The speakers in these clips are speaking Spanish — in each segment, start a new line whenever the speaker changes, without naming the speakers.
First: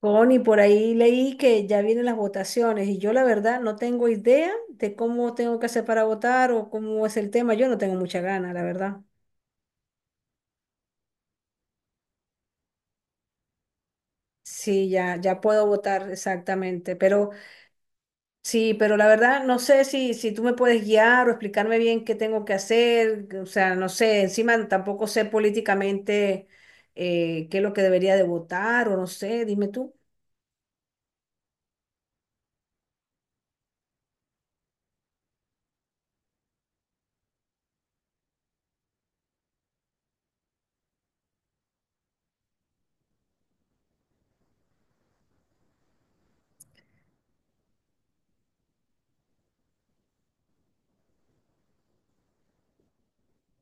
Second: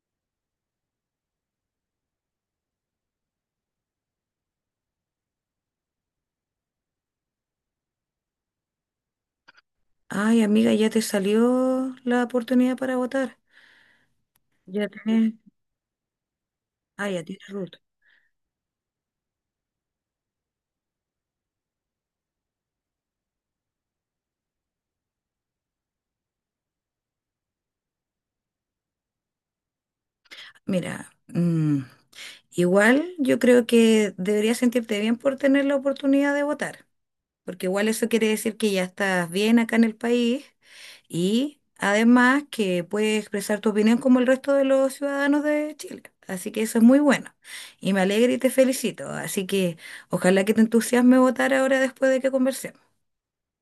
Connie, por ahí leí que ya vienen las votaciones y yo la verdad no tengo idea de cómo tengo que hacer para votar o cómo es el tema. Yo no tengo mucha gana, la verdad.
Ay, amiga, ya te salió la oportunidad para votar. Ya
Sí, ya,
tienes,
ya puedo votar exactamente,
ah, ya
pero
tienes ruta.
sí, pero la verdad no sé si tú me puedes guiar o explicarme bien qué tengo que hacer. O sea, no sé, encima tampoco sé políticamente qué es lo que debería de votar o no sé, dime tú.
Mira, igual yo creo que deberías sentirte bien por tener la oportunidad de votar, porque igual eso quiere decir que ya estás bien acá en el país y además que puedes expresar tu opinión como el resto de los ciudadanos de Chile. Así que eso es muy bueno y me alegra y te felicito. Así que ojalá que te entusiasme votar ahora después de que conversemos.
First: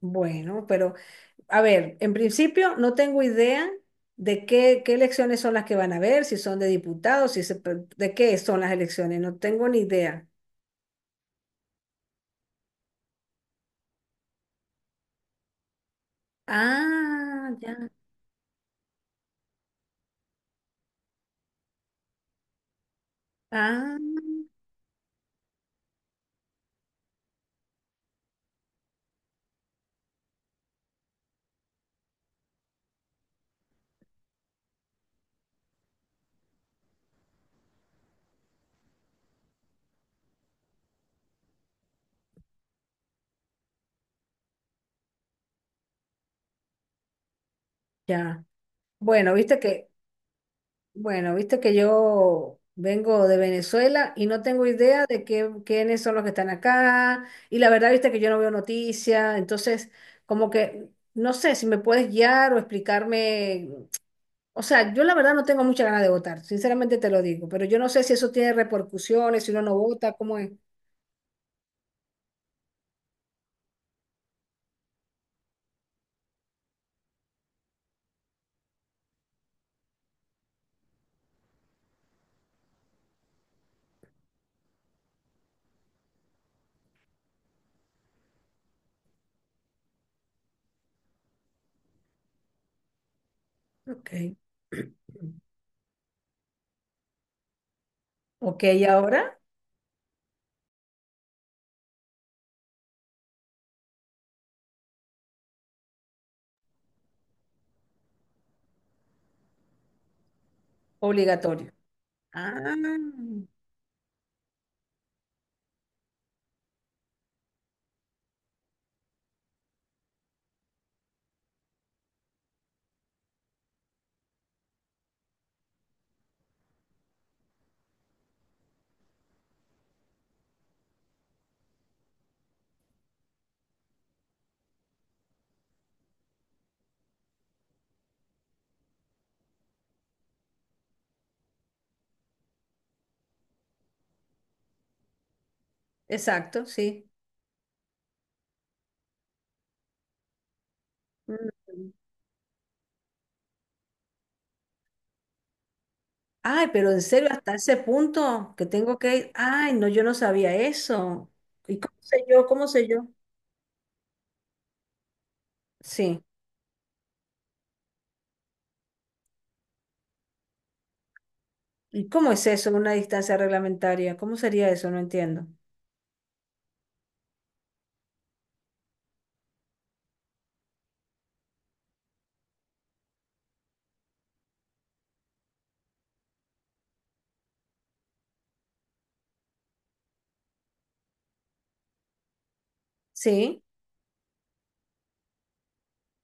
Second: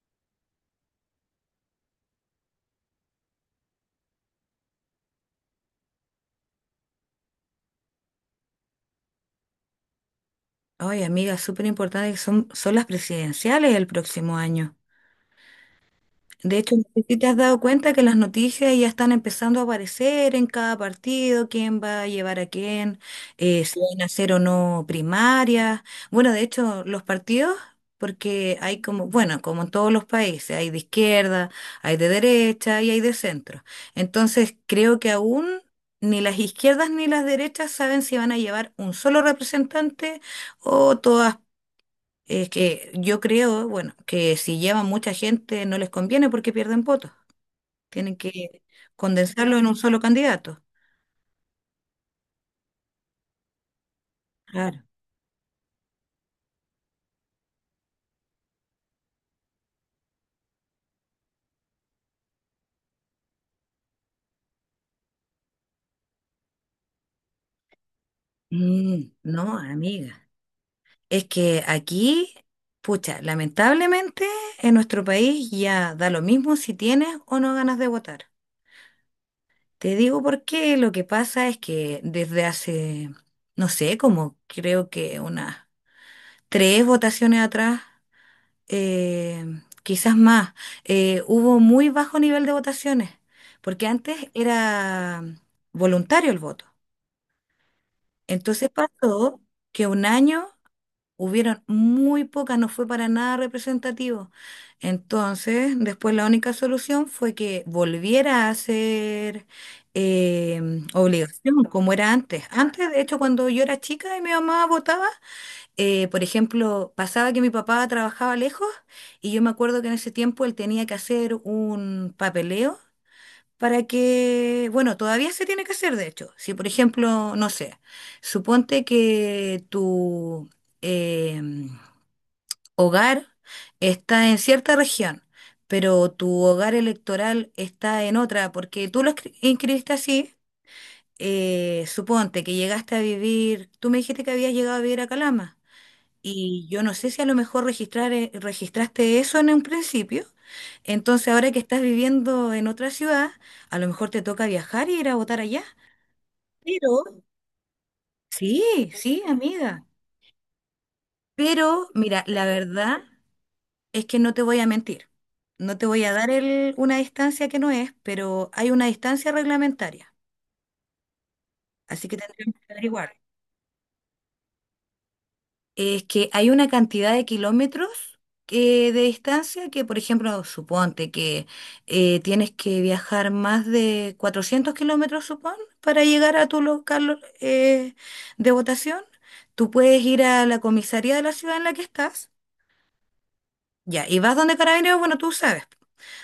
Bueno, pero... A ver, en principio no tengo idea de qué elecciones son las que van a ver, si son de diputados, si se pre- de qué son las elecciones, no tengo ni idea.
Ay, amiga, súper importante que son las presidenciales el próximo año. De hecho, no sé si te has
Ah,
dado
ya,
cuenta que las noticias ya están empezando a aparecer en cada partido, quién va a llevar a quién, si
ah,
van a hacer o no primarias. Bueno, de hecho, los partidos, porque hay como, bueno, como en todos los países, hay de izquierda, hay de derecha y hay de centro. Entonces, creo que aún ni las izquierdas ni las derechas saben si van a llevar un solo representante o todas, es que yo creo, bueno, que si llevan mucha gente no les conviene porque pierden votos. Tienen que
ya. Bueno,
condensarlo en un solo candidato.
bueno, viste que yo vengo de Venezuela y no tengo
Claro.
idea de quiénes son los que están acá. Y la verdad, viste que yo no veo noticias, entonces como que no sé si me puedes guiar o explicarme. O sea, yo la verdad no tengo mucha ganas de votar, sinceramente te lo digo, pero yo no sé si eso tiene repercusiones, si
No,
uno no vota,
amiga.
¿cómo es?
Es que aquí, pucha, lamentablemente en nuestro país ya da lo mismo si tienes o no ganas de votar. Te digo por qué. Lo que pasa es que desde hace, no sé, como creo que unas tres votaciones atrás, eh, quizás más, hubo muy bajo nivel de votaciones, porque antes
Ok,
era voluntario el voto.
ok,
Entonces
y ahora
pasó que un año hubieron muy pocas, no fue para nada representativo. Entonces, después la única solución fue que volviera a ser eh, obligación,
obligatorio.
como era antes.
Ah,
Antes, de hecho, cuando yo era chica y mi mamá votaba, por ejemplo, pasaba que mi papá trabajaba lejos y yo me acuerdo que en ese tiempo él tenía que hacer un papeleo para que, bueno, todavía se tiene que hacer, de hecho. Si, por ejemplo, no sé, suponte que tu eh, hogar está en cierta región, pero tu hogar electoral está en otra, porque tú lo inscribiste así. Suponte que llegaste a vivir, tú me dijiste que habías llegado a vivir a Calama. Y
exacto,
yo no
sí.
sé si a lo mejor registraste eso en un principio. Entonces, ahora que estás
Mm.
viviendo en otra ciudad, a lo mejor te toca viajar y ir a votar allá.
Ay, pero en
Pero,
serio, hasta ese punto que
sí,
tengo que
sí,
ir. Ay,
amiga.
no, yo no sabía eso. ¿Y
Pero,
cómo
mira,
sé
la
yo? ¿Cómo sé
verdad
yo?
es que no te voy a mentir. No te voy a
Sí.
dar una distancia que no es, pero hay una distancia reglamentaria. Así
¿Y
que
cómo es
tendríamos
eso,
que
una
averiguar.
distancia reglamentaria? ¿Cómo sería eso? No entiendo.
Es que hay una cantidad de kilómetros que- de distancia que, por ejemplo, suponte que tienes que viajar más de 400 kilómetros, supón, para llegar a tu local de votación. Tú puedes ir a la comisaría de la ciudad en la que estás,
Sí,
ya, y vas donde Carabineros, bueno, tú sabes,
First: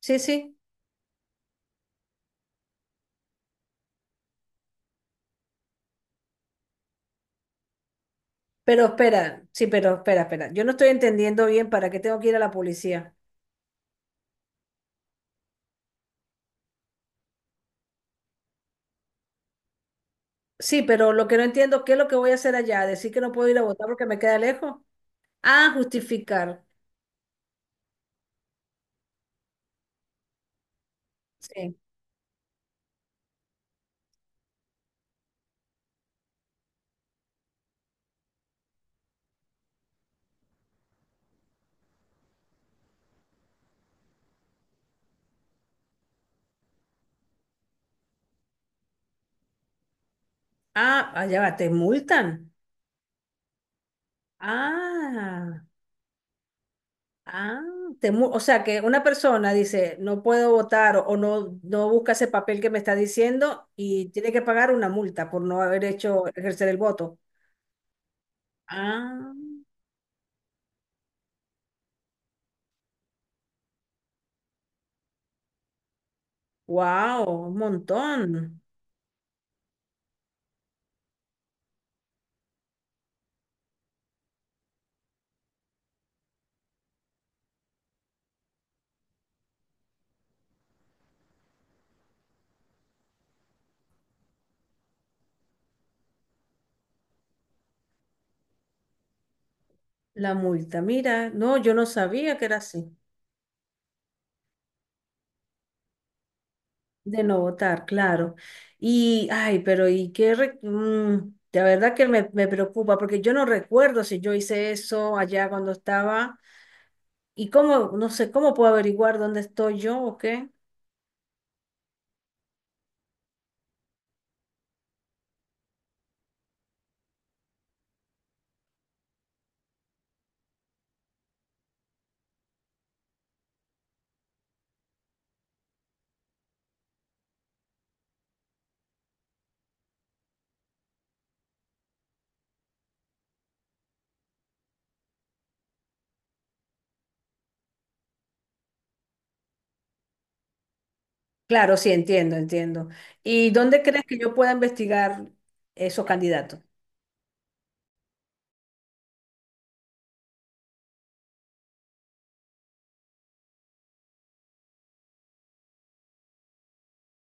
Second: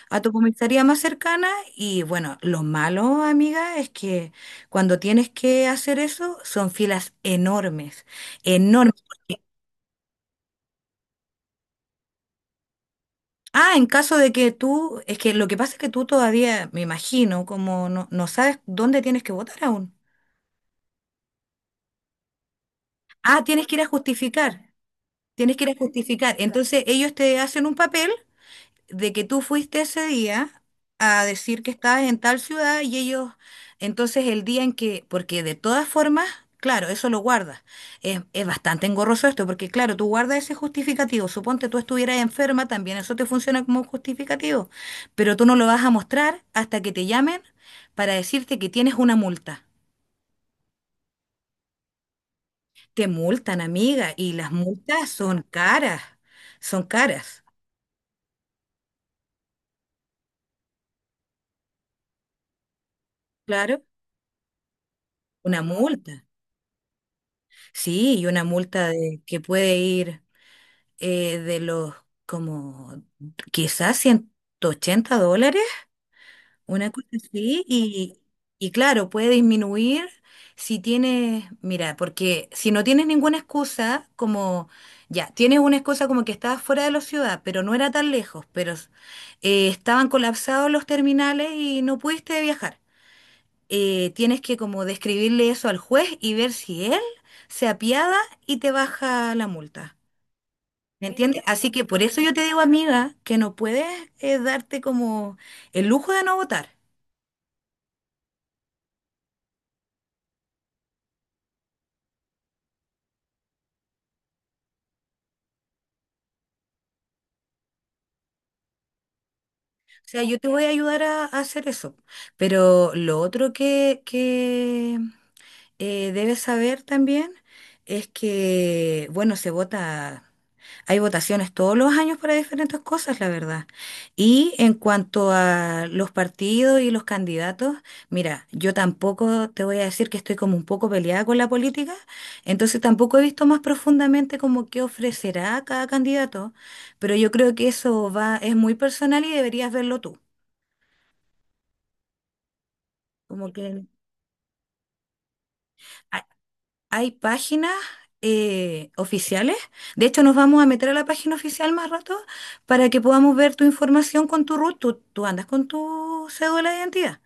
sí,
a tu
sí.
comisaría más cercana. Y bueno, lo malo, amiga, es que cuando tienes que hacer eso, son filas enormes,
Pero
enormes.
espera, sí, pero espera, espera. Yo no estoy entendiendo bien para qué tengo que ir a la policía.
Ah, en caso de que tú, es que lo que pasa es que tú todavía, me imagino, como no, no sabes dónde tienes que votar aún.
Sí, pero lo que no entiendo, ¿qué es lo que voy a hacer allá? ¿Decir que no
Ah,
puedo ir a
tienes que ir a
votar porque me queda
justificar,
lejos?
tienes que ir
Ah,
a justificar.
justificar.
Entonces ellos te hacen un papel de que tú fuiste ese día a decir que
Sí.
estabas en tal ciudad y ellos, entonces el día en que, porque de todas formas, claro, eso lo guardas. Es bastante engorroso esto, porque claro, tú guardas ese justificativo. Suponte tú estuvieras enferma, también eso te funciona como un justificativo, pero tú no lo vas a mostrar hasta que te llamen para decirte que tienes una multa.
Ah, allá va, te multan.
Te multan, amiga, y las multas
Ah,
son caras,
ah, o sea que una persona dice, no puedo votar o no busca ese papel que me está diciendo
claro,
y tiene que pagar una multa por no
una
haber
multa.
hecho ejercer el voto.
Sí, y una multa de,
Ah,
que puede ir de los, como quizás, $180, una cosa
wow, un
así,
montón.
y claro, puede disminuir si tienes, mira, porque si no tienes ninguna excusa, como ya, tienes una excusa como que estabas fuera de la ciudad, pero no era tan lejos, pero estaban colapsados los terminales y no pudiste viajar, tienes que como describirle eso al juez y ver si él se apiada y te baja la multa.
La multa,
¿Me
mira,
entiendes?
no,
Así
yo
que
no
por eso yo
sabía
te
que era
digo,
así,
amiga, que no puedes darte como el lujo de no votar.
de no votar, claro. Y, ay, la verdad que me preocupa, porque yo no recuerdo si yo hice eso allá cuando estaba, y cómo, no sé, cómo puedo averiguar dónde estoy yo
O
o
sea, yo te
qué.
voy a ayudar a hacer eso. Pero lo otro que debes saber también es que, bueno, se vota. Hay votaciones todos los años para diferentes cosas, la verdad. Y en cuanto a los partidos y los candidatos, mira, yo tampoco te voy a decir, que estoy como un poco peleada con la política, entonces tampoco he visto más profundamente como qué ofrecerá cada candidato, pero yo creo que eso va, es muy personal y deberías verlo tú.
Claro, sí, entiendo, entiendo.
Como
¿Y dónde
que
crees que yo pueda investigar esos candidatos?
hay páginas oficiales. De hecho, nos vamos a meter a la página oficial más rato para que podamos ver tu información con tu RUT. Tú andas con tu cédula de identidad.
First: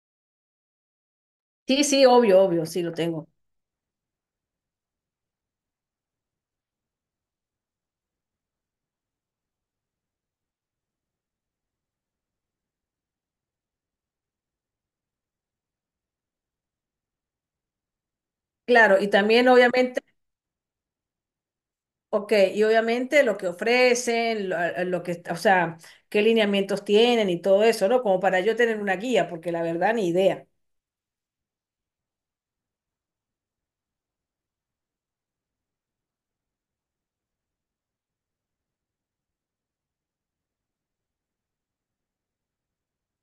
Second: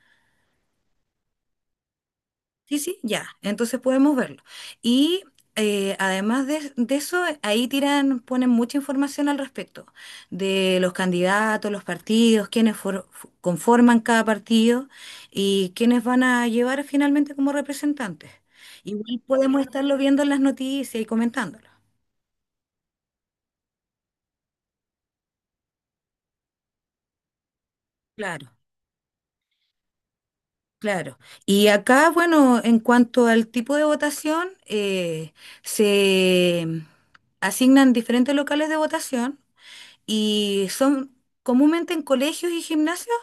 Sí, sí, obvio, obvio,
Sí,
sí lo
sí, ya.
tengo.
Entonces podemos verlo. Y además de eso, ahí tiran, ponen mucha información al respecto de los candidatos, los partidos, quiénes conforman cada partido y quiénes van a llevar finalmente como representantes.
Claro, y
Igual
también
podemos estarlo
obviamente.
viendo en las noticias y comentándolo.
Ok, y obviamente lo que ofrecen, o sea, qué lineamientos tienen y todo eso, ¿no? Como para
Claro,
yo tener una guía, porque la verdad ni idea.
claro. Y acá, bueno, en cuanto al tipo de votación, se asignan diferentes locales de votación y son comúnmente en colegios y gimnasios.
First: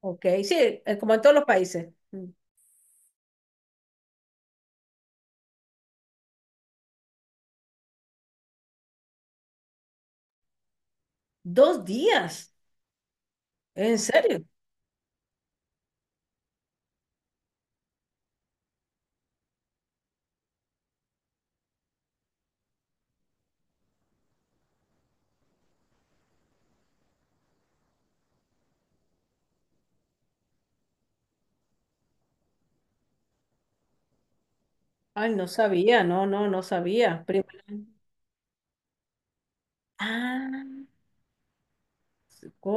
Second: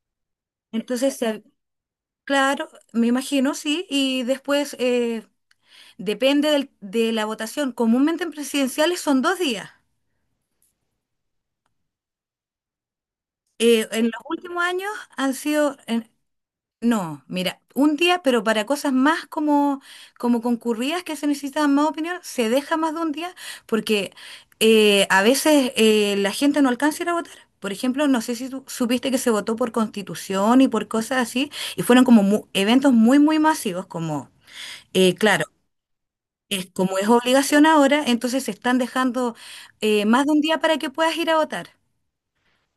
Ok, sí, como
Entonces,
en todos los países. Mm.
claro, me imagino, sí. Y después, depende de la votación. Comúnmente en presidenciales son 2 días.
¿Dos días? ¿En
En los
serio?
últimos años han sido, no, mira, un día, pero para cosas más como concurridas, que se necesitan más opinión, se deja más de un día porque a veces la gente no alcanza a ir a votar. Por ejemplo, no sé si tú supiste que se votó por constitución y por cosas así, y fueron como eventos muy, muy masivos, como,
Ay,
claro,
no sabía, no, no, no
es, como es
sabía.
obligación
Primera-
ahora, entonces se están dejando, más de un día
Ah,
para que puedas ir a votar.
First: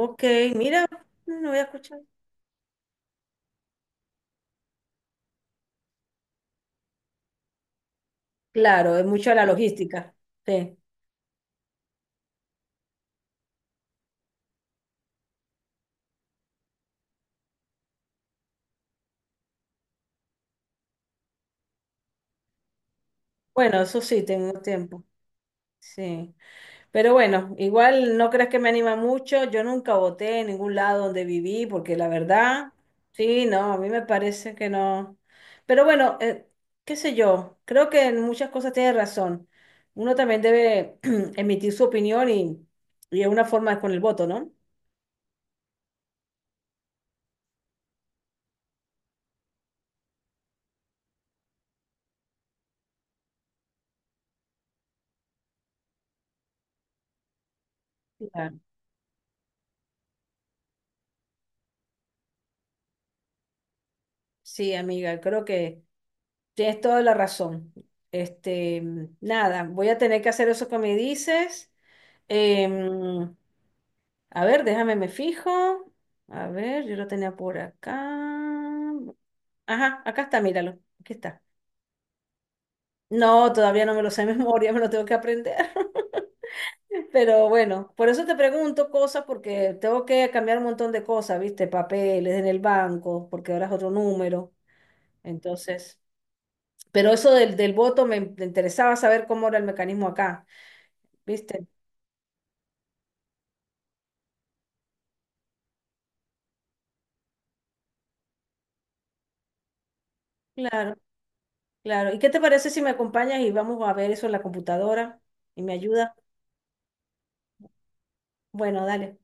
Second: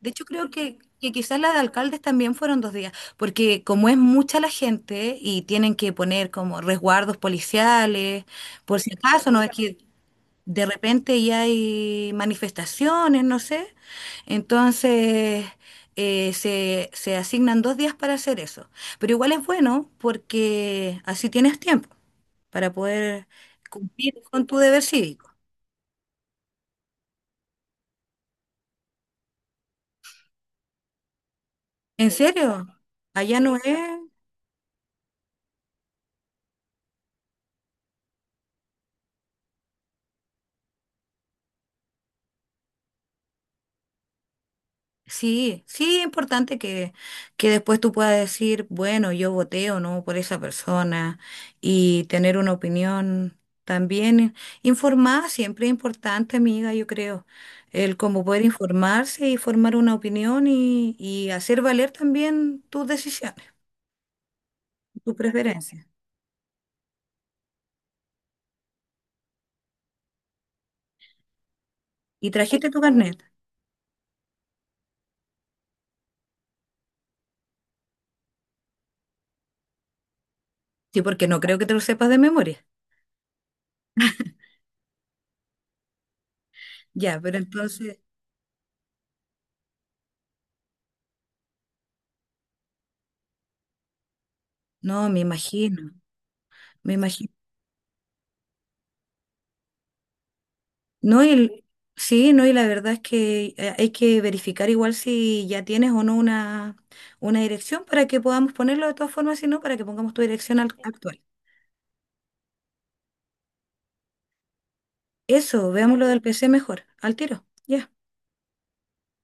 De hecho, creo
mira,
que quizás
no
la
voy
de
a
alcaldes
escuchar.
también fueron 2 días, porque como es mucha la gente y tienen que poner como resguardos policiales, por si
Claro, es
acaso,
mucha
no
la
es que
logística.
de
Sí.
repente ya hay manifestaciones, no sé, entonces se asignan 2 días para hacer eso. Pero igual es bueno porque así tienes tiempo para poder
Bueno, eso
cumplir
sí,
con tu
tengo
deber
tiempo.
cívico.
Sí. Pero bueno, igual no creas que me anima mucho. Yo nunca voté en ningún lado donde viví, porque la
¿En serio?
verdad,
Allá
sí,
no es.
no, a mí me parece que no. Pero bueno, qué sé yo, creo que en muchas cosas tienes razón. Uno también debe emitir su opinión y es una forma con el voto, ¿no?
Sí, sí, es importante que después tú puedas decir, bueno, yo voté o no por esa persona y tener una opinión también informada, siempre es importante, amiga, yo creo, el cómo poder
Claro.
informarse y formar una opinión, y hacer valer también tus decisiones,
Sí,
tus
amiga, creo que
preferencias.
tienes toda la razón. Este, nada, voy a tener que hacer eso que me dices.
¿Y trajiste tu carnet?
Em, A ver, déjame, me fijo. A ver, yo lo tenía por acá. Ajá, acá está, míralo.
Sí,
Aquí
porque no
está.
creo que te lo sepas de memoria.
No, todavía no me lo sé de memoria, me lo tengo que aprender.
Ya, pero
Pero bueno,
entonces,
por eso te pregunto cosas, porque tengo que cambiar un montón de cosas, ¿viste? Papeles en el banco, porque ahora es otro número.
no, me imagino,
Entonces,
me
pero
imagino.
eso del voto me interesaba saber cómo era el mecanismo acá,
No, y,
¿viste?
sí, no, y la verdad es que hay que verificar igual si ya tienes o no una, dirección para que podamos ponerlo de todas formas, si no, para que pongamos tu dirección
Claro,
actual.
claro. ¿Y qué te parece si me acompañas y vamos a ver eso en la computadora y
Eso,
me
veamos lo
ayuda?
del PC mejor, al tiro. Ya.
Bueno, dale.